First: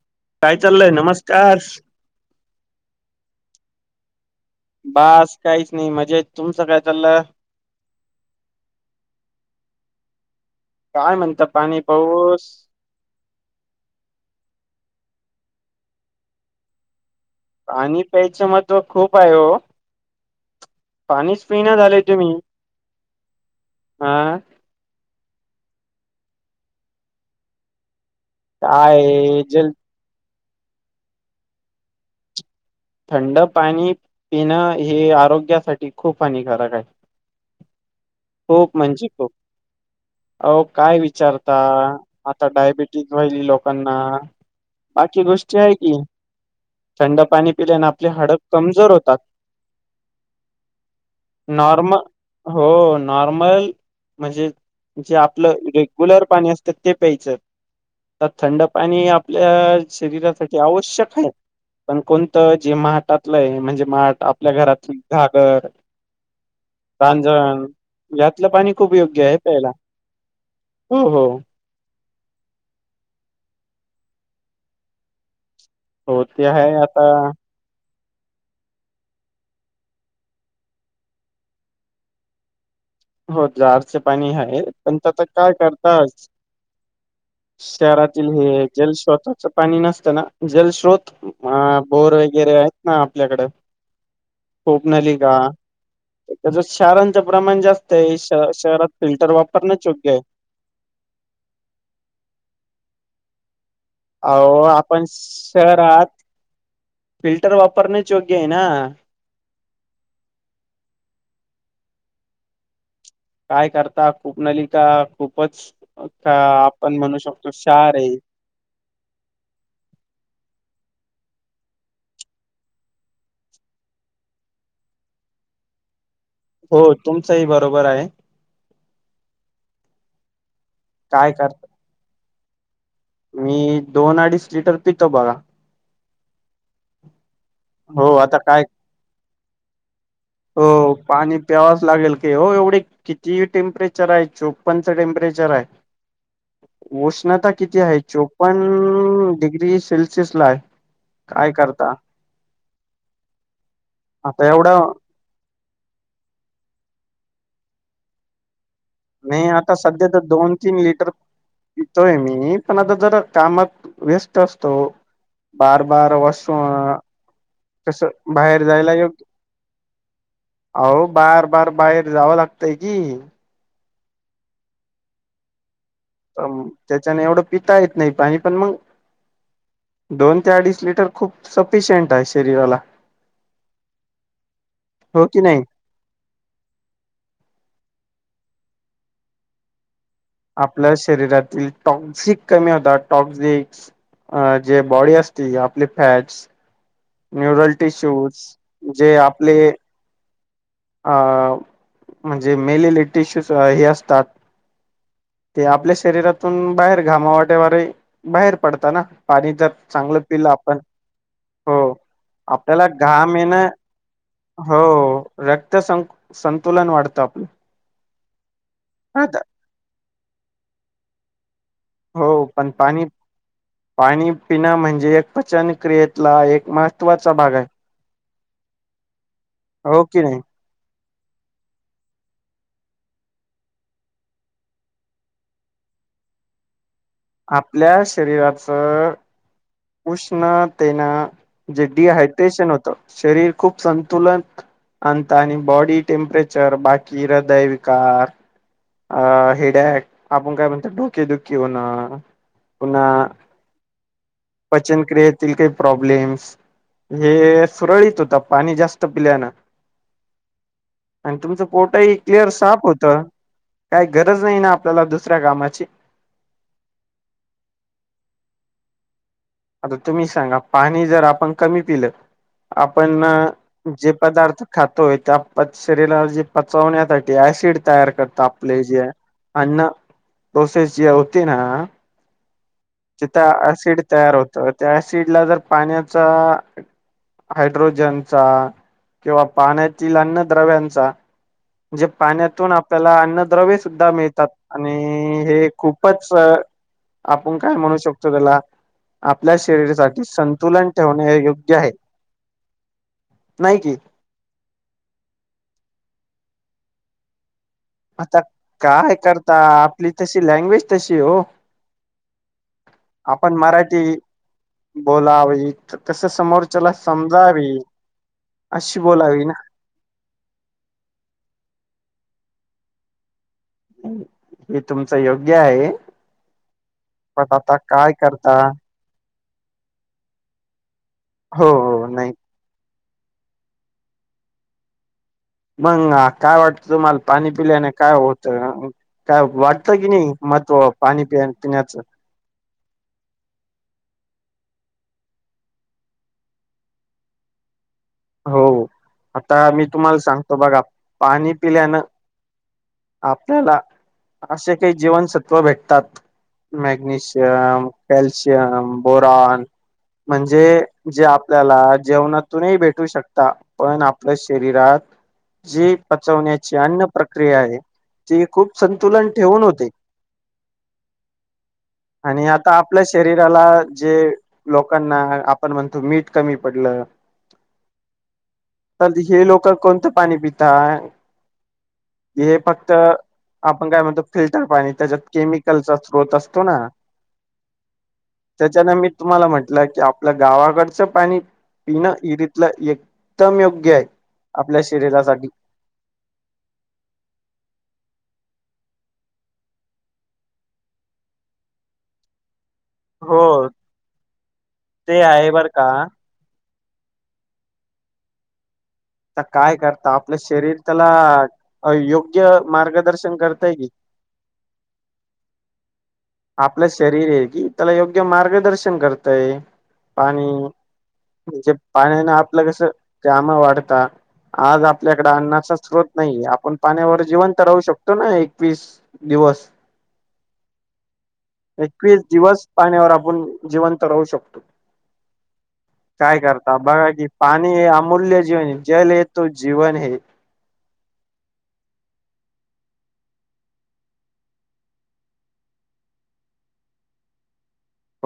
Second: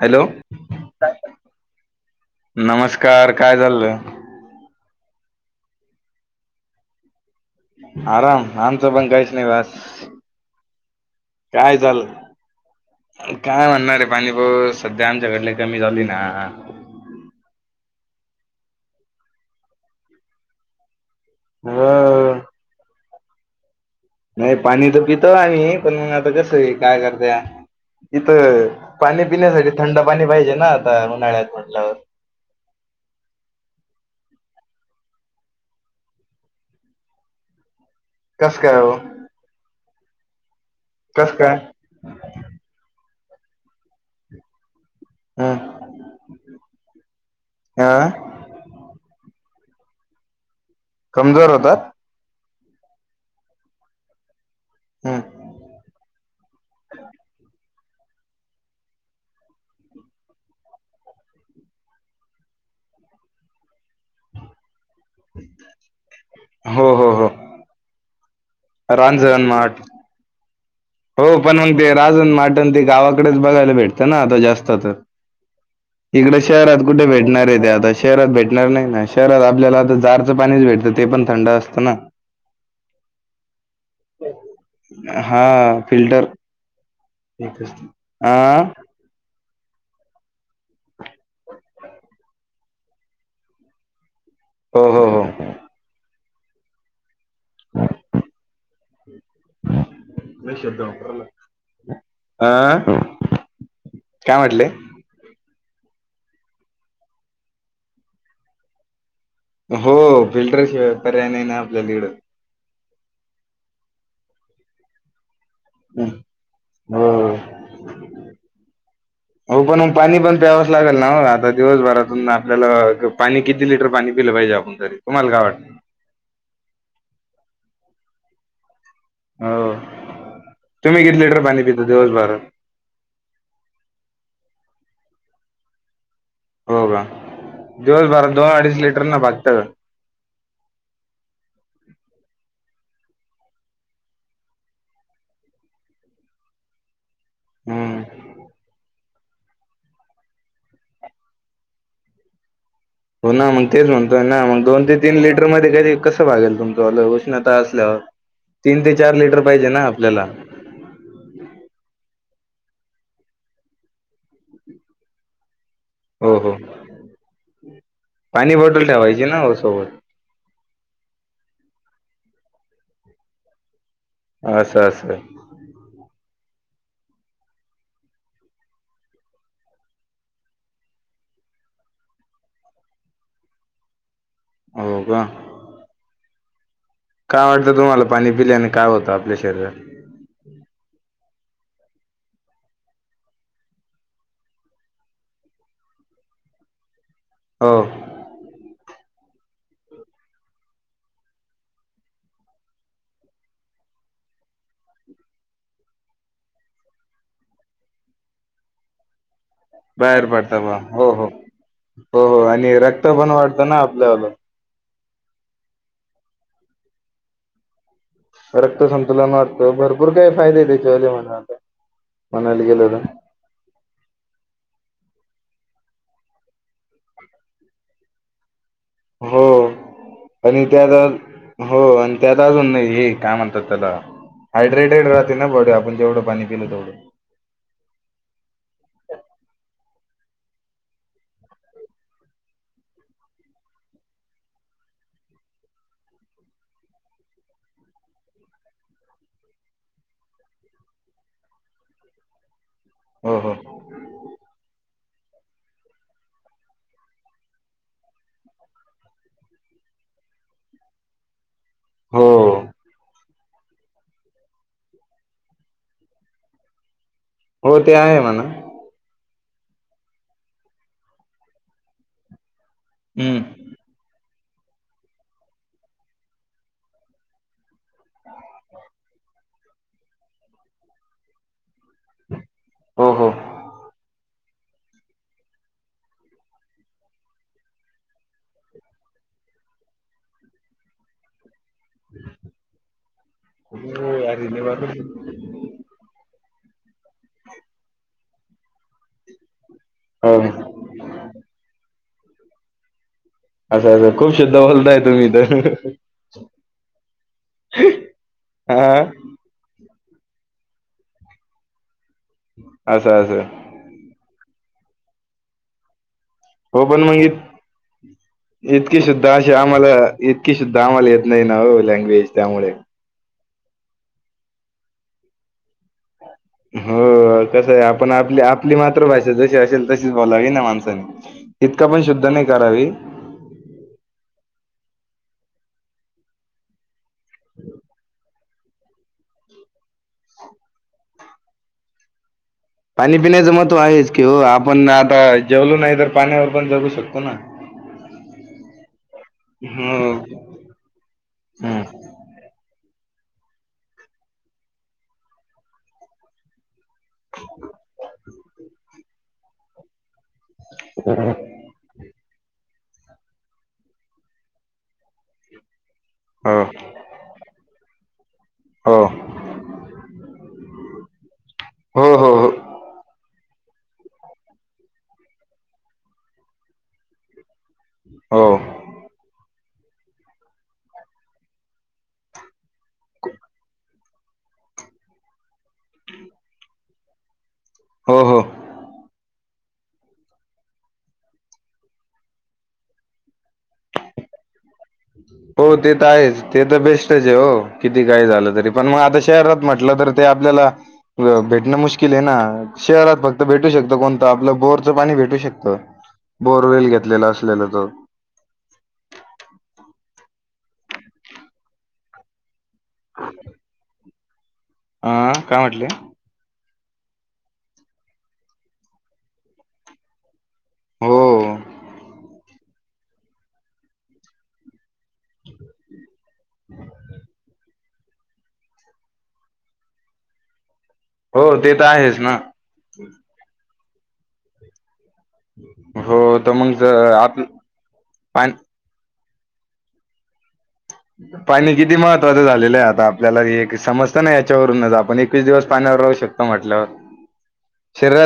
Hello काय चाललंय नमस्कार. नमस्कार काय चाललं बास काहीच नाही मजाेत तुमचं काय चाललं आराम आमचं पण काहीच नाही बस काय म्हणता काय पाणी चाल पाऊस. काय म्हणणारे पाणी पाऊस सध्या. ते आमच्याकडले कमी झाली ना. आणि प्याच महत्व खूप आहे हो. पाणीस पीना हो झालेय तुम्ही. हा नाही पाणी तर पितो आम्ही पण आता कस आहे काय करत्या. इथं काय पाणी हे, पिण्यासाठी जल थंड पाणी पाहिजे ना आता उन्हाळ्यात म्हटल्यावर. थंड पाणी पिणं हे आरोग्यासाठी खूप हानिकारक आहे. कस काय खुप हो म्हणजे खुप. अ काय कस विचारता काय आता डायबिटीज व्हाली लोकांना. बाकी ह गोष्टी आहे की थंड पाणी पिल्याने आपले हा हाड कमजोर होतात. कमजोर होतात. नॉर्म हो नॉर्मल म्हणजे. जे आपलं रेग्युलर पाणी असतं ते प्यायचं. तर थंड पाणी आपल्या शरीरासाठी आवश्यक आहे. पण कोणतं जे माटातलंय म्हणजे माठ आपल्या घरातलं घागर, हो हो हो रांजण यात. तलं पाणी खूप योग्य आहे रांजण प्यायला. माठ हो पण मग ते राजन, माटण ते गावाकडेच बघायला भेटतं ना आता जास्त तर. हो इकडे ते आहे शहरात आता कुठे भेटणार आहे ते आता. शहरात भेटणार नाही ना शहरात आपल्याला आता जारचं पाणीच भेटतं ते पण थंड असतं ना. हो जाारच पाणी आहे पण आता काय हा करत. फिल्टर शहरातील आ हे जल स्वतःच. पाणी नसतना जलस्रोत अ बोर वगैरे आहेत ना आपल्याकडे. हो हो खोपनली हो का त्याच्या शारांच्या प्रमाण जास्त शहरात फिल्टर वापरणेच योग्य आहे. आ.. काय हो म्हटले आपण शहरात. फिल्टर वापरणे योग्य आहे ना. हो फिल्टर शिवाय पर्याय नाही ना आपल्या इड काय करता खूप नलीका खूप बघ हम्म. आता आपण म्हणू हो शकतो शार आहे. हो पण पाणी पण प्याव लागेल ना आता दिवसभरातून आपल्याला पाणी किती लिटर पाणी पिलं पाहिजे आपण तरी तुम्हाला काय वाट? हो तुमचही बरोबर आहे. हो तुम्ही किती काय लिटर पाणी करता पिता दिवसभरात? मी दोन अडीच लिटर पितो बघा. हो का हो दिवसभर आता दोन काय अडीच लिटर न भाघत हो पाणी प्यावाच लागेल की हो एवढे. किती टेम्परेचर आहे चोपनच टेम्परेचर आहे. उष्णता किती आहे हम्म चोपण डिग्री सेल्सिअस लाय काय करता. हो ना मग तेच म्हणतोय ना आता मग दोन एवढं ते तीन लिटर मध्ये कधी कसंगेल तुमच उष्णता असल्यावर. तीन ते चार लिटर नाही पाहिजे आता ना सध्या तर आपल्याला दोन तीन लिटर पितोय मी. नाही पण आता जर कामात. वेस्ट असतो बार बार हो हो वशरुम अ कस पाणी बाहेर बॉटल जायला योग्य ठेवायची ना हो सोबत हो बार बार बाहेर जावं लागतंय की. अस अस. त्याच्याने एवढं पिता येत नाही पाणी पण मग. दोन ते अडीच लिटर खूप सफिशियंट आहे शरीराला हो का की नाही काय वाटतं तुम्हाला पाणी पिलेने काय होतं आपल्या शरीरात आपल्या शरीरातील टॉक्सिक कमी होताात टॉक्सिक अ जे बॉडी असते आपली फॅट्स न्युरल हो टिश्यूज जे आपले अ म्हणजे मेलल टिश्यूज हे असतात ते आपल्या शरीरातून बाहेर घामावाटेवरे बाहेर पडत ना पाणीच चांगलं बाहेर पिलं पडता बा आपण हो हो हो आणि आपल्याला रक्त पण घाम येणं वाढतं ना आपल्याला हो रक्त सं संतुलन वाढतं आपलं रक्तसंतुलन आता वाटतं भरपूर काय फायदे आहेत त्याच्याले म्हण हो पण पाणी पाणी पिणं म्हणजे पचन क्रियेतला एक महत्त्वाचा भाग आहे हो हो की नाही आणि त्यात हो आणि त्यात अजून हे काय म्हणतात त्याला हायड्रेटेड राहते ना बॉडी आपण जेवढं पाणी पिलं तेवढं आपल्या शरीराच उष्णतेना जे डिहायड्रेशन होतं शरीर खूप संतुलन आणता आणि बॉडी टेम्परेचर बाकी हृदय विकार अ हेिड्या आपण काय म्हणत डोकेदुखी हो ना पुन्हा हो [inaudible] पचनक्रियायेतील काही प्रॉब्लेम् हे सुरळीत होत पाणी जास्त पिल्यान आणि तुमच पोटाही क्लिअर हो साप होत काही गरज नाही ना आपल्याला दुसऱ्या कामाची हो ते आहे म्हणा आता तुम्ही सांगा पाणी जर आपण कमी पिलं आपण हम्म जे पदार्थ खातोय त्या शरीरा जे पचवण्यासाठी ऍसिड तयार करत आपले जे अन्न प्रोसेस जे होते ना हो हो तिथं हो ऍसिड तयार होत त्या ऍसिडला जर पाण्याचा हायड्रोजनचा किंवा पाण्यातील अन््य द्रव्यांचा जे पाण्यातून आपल्याला अन्नद्रव्यसुद्धा अरे मिळतात देवा. आणि हे खूपच आप म्हणू शकतो त्याला आपल्या शरीरासाठी हो, संतुलन ठेवणे योग्य आहे नाही की असंं खूप शुद्धा बोलताय तुम्ही तर आता हा काय करता आपली तशी लँग्वेज तशी हो असं असं बोलावा हो समोरच्याला पण मग इत- समजावी अशी इतकी शुद्ध बोलावी अशी ना आम्हाला इतकी शुद्ध आमला येत नाही ओ लँग्वेज त्यामुळे हे तुमचं योग्य आहे हो पण कसं आता आहे आपण काय आपली करता आपली मातृभाषा ज असेल तशीच बोलावी ना माणसानी हो तितका पण हो शुद्ध नाही करावी मंग काय वाटतं तुम्हाला पाणी पिल्याने काय होत काय वाटत की नाही महत्त्व पाणी पि पिण्याचं पाणी पिण्याचं महत्व आहेच की हो आपण आता जेवलो नाही तर पाण्यावर पण जगू शकतो ना [unintelligible] हो आता मी हम्म तुम्हाला सांगतो बघा पाणी हम्म. पिल्यान आपल्याला असे काही जीवनसत्त्व भेटतात. Magnesium, calcium, boron. म्हणजे जे आपल्याला जेवणातूनही भेट शकता पण आपल्या शरीरात जी हो पचवण्याची अन्न प्रक्रिया आहे. ते खूप हो संतुलन ठेवून होते. हो हो आणि हो. आता आपलं शरीर ला जे लोकांना आपण म्हणतो मीठ कमी पडलं. हो तर हे लोक कोणतं पाणी पिता हे? फक्त, आपण काय म्हणतो फिल्टर पाणी त्याच्यात केमिकलचा स्त्रोत असतो ना. हो हो. त्याच्यान मी तुम्हाला म्हणट की आपल्या गावाकडचं पाणी पिणं विहिरीतलं एकदम योग्य आहे. आपल्या शरीरासाठी हो ते तर आहेच ते तर बेस्टच आहे हो किती काय झालं तरी. पण मग आता शहरात म्हटलं तर ते आपल्याला भेटणं मुश्किल आहे ना. शहरात फक्त हो भेटू शकत कोणतं आपलं बोरचं पाणी ते भेटू आहे बर शकतं. का बोर वल घेत घेतलेलं असलेलं त आ काय करता आपलं शरीर त्याला योग्य मार्गदर्शन करताय की. अं काय म्हटलेय? आपलं शरीर आहे की त्याला योग्य मार्गदर्शन करतय पाणी हो म्हणजे पाण्याने आपलं कस काम वाढत आज आप आपल्याकड अन्नाचा स्रोत नाही आपण पाण्यावर जिवंत राहू शकतो. त ना एकवीस दिवस. हो ते तर एकवीस आहेच ना दिवस पाण्यावर आपण जिवंत राहू शकतो. हो काय तर मग करता ज बघा कि आप पाणी हे अमूल्य पा जीवन जल येत तो जीवन हे. पाणी किती महत्त्वाचं झालेलं आहे आता आपल्याला समजतं ना याच्यावरूनच आपण एकवीस दिवस पाण्यावर राहू शकतो. म्हटलं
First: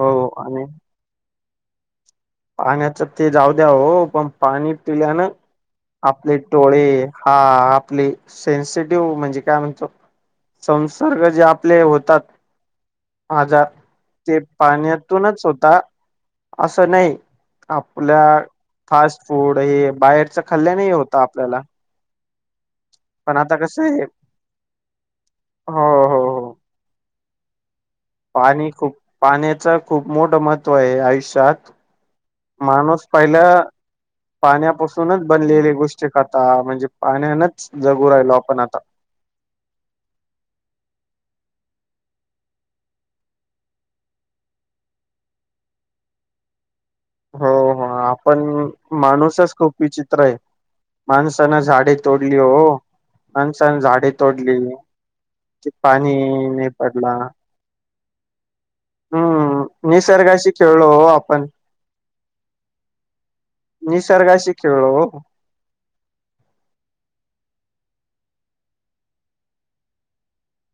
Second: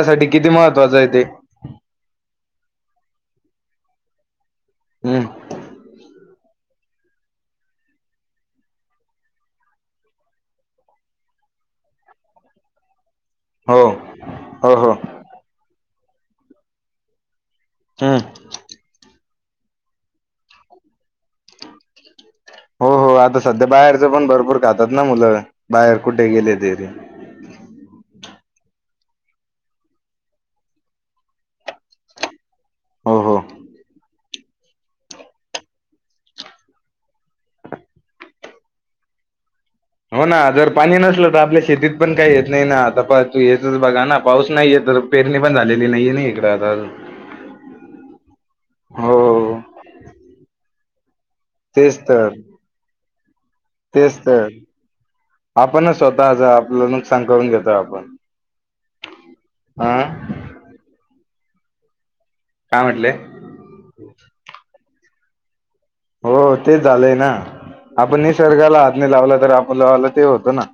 हो किती आणि महत्वाचं आहे ते. पाण्याच ते जाऊ द्या हो पण पाणी पिल्यान हम्म आपले डोळे हा आपली सेन्सिटिव्ह म्हणजे काय म्हणतो? संसर्ग जे आपले होतात. आजार हो ते हो हो पाण्यातूनच होता असं नाही. हम्म आपल्या फास्ट फूड हे बाहेरच खाल्ल्याने होत आपल्याला. हो हो पण आता सध्या कसं आहे बाहेरच पण भरपूर खातात ना मुलं हो बाहेर हो कुठे हो गेले तरी. पाणी खूप पाण्याच खूप मोठ महत्त्व आहे आयुष्यात. माणूस हो हो पाहिला पाण्यापासूनच बनलेली गोष्टी खाता म्हणजे पाण्यानच जगू राहिलो आपण आता. हो ना जर पाणी नसलं तर आपल्या शेतीत पण काही येत नाही ना आता तू येतच बघा ना पाऊस नाही येतच तर पेरणी पण झालेली नाहीये ना इकडें आता. हो हो आपण माणूसच हो खूप विचित्र आहे. माणसानें झाडे तेच तर तोडली हो माणसानं झाडे तेच तर तोडली. क आपणच स्वतःच पाणीने आपलं पडला. नुकसान करून घेतो आपण अ हम्म निसर्गाशी खेळलो आपण. काय म्हटले निसर्गाशी खेळलो हो. हो तेच झालंय ना. आपण निसर्गाला हातने लावला तर आपण लावाला ते होतं ना.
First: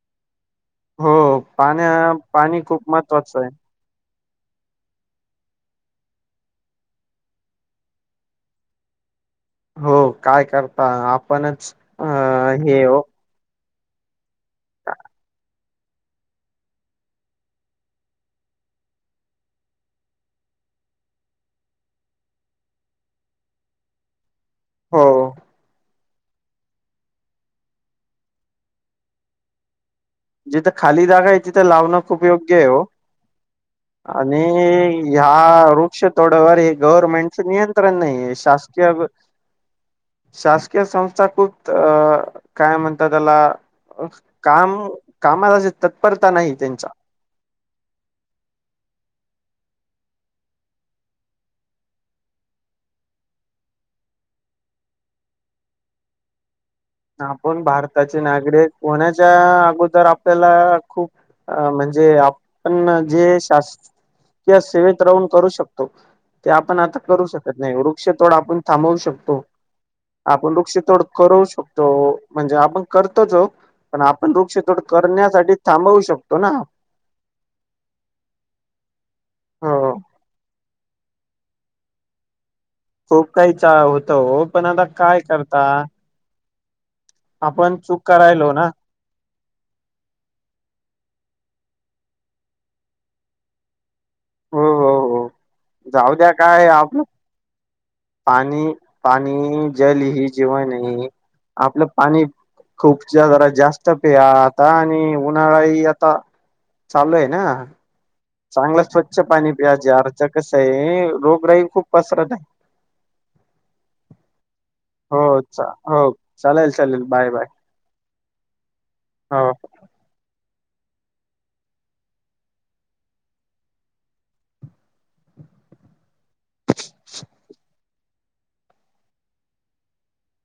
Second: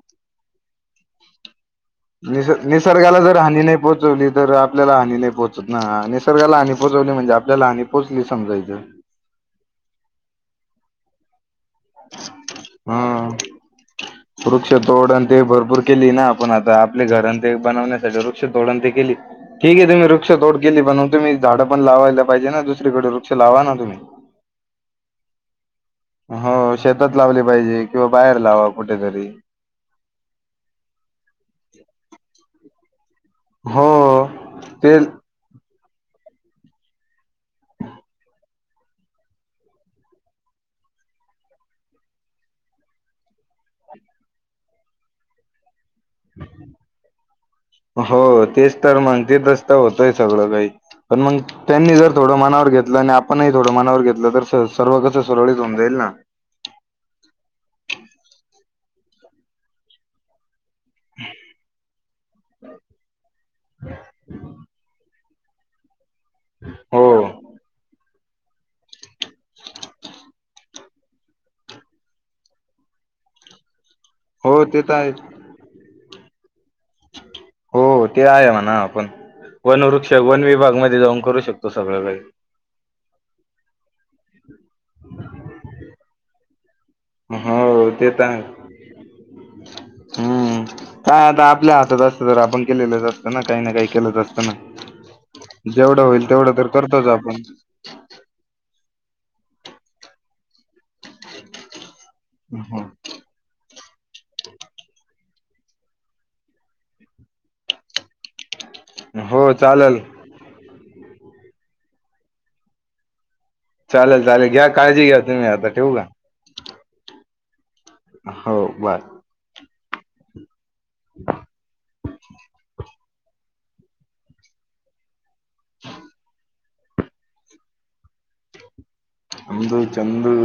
हो. पाण्या निस पाणी खूप निसर्गाला जर महत्त्वाचं आहे. हानी नाही पोहोचवली तर आपल्याला हानी नाही पोहोच. निसर्गाला हानी पोचवली म्हणजे आपल्याला हानी पोचली समजायचं. हो काय करता आपणच. अ हे हा हो वृक्षतोड आणि ते भरपूर केली ना, आपण आता आपले घर ते बनवण्यासाठी वृक्ष तोडण ते केली ठीक आहे, तुम्ही वृक्ष तोड केली. म्हणून तुम्ही झाडं पण लावायला पाहिजे ना, दुसरीकडे वृक्ष लावा ना तुम्ही. हो हो शेतात लावली पाहिजे, किंवा बाहेर लावा कुठेतरी. जिथं खाली जागा आहे तिथं लावणं खूप योग्य आहे हो. हो आणि ते ह्या वृक्ष थोडं व हे गव्हर्नमेंटच नियंत्रण नाही आहे शासकीय शासकीय संस्था खूप अ काय म्हणतात त्याला काम कामाला- तत्परता नाही त्यांच्या हो तेच तर मग ते तच तर होतोय सगळं काही. पण मग त्यांनी जर थोडं मनावर घेतलं आणि आपणही थोडं मनावर घेतलं तर सर्व कसं सुरळीत होऊन जाईल ना. आपण भारताचे नागरिक होण्याच्या अगोदर आपल्याला खूप म्हणजे आपण जे शासकीय सेवेत राहून करू शकतो ते आपण आता हो करू शकत नाही. वृक्षतोड आपण थांबवू शकतो आपण वृक्षतोड करवू शकतो. तो म्हणजे आपण करतोचो पण आपण हो वृक्ष ोड ते तर आहे करण्यासाठी थांबवू शकतो. तो ना हो ते आहे म्हणा आपण हो वनवृक्ष वन विभाग म जाऊन करू शकतो सगळं काही. खूप काही होत हो पण आता काय करता. हो आपण चूक ते तर करायलो ना हम्म काय आता. आपल्या हातात असत तर आपण केलेलंच असतं ना काही ना काही केलंच असतं ना. हो हो हो जेवढं जाऊ होईल द्या तेवढं तर काय आपलं करतोच आपण. पाणी पाणी जल ह जीवण आहे आपलं. पाणी हो खूपच्या जराात जास्त. प आता आणि उन्हाळा आता चालू आहे ना. चांगलं स्वच्छ पाणी हो पियायचे चालेल अरच कस आहे. रोगराही खूप पसरत आहे. चालेल चालेल घ्या काळजी घ्या हो तुम्ही आता ठेव का? हो चालेल चालेल बाय बाय. हो बर हो हम हम हा आमंद चंदु.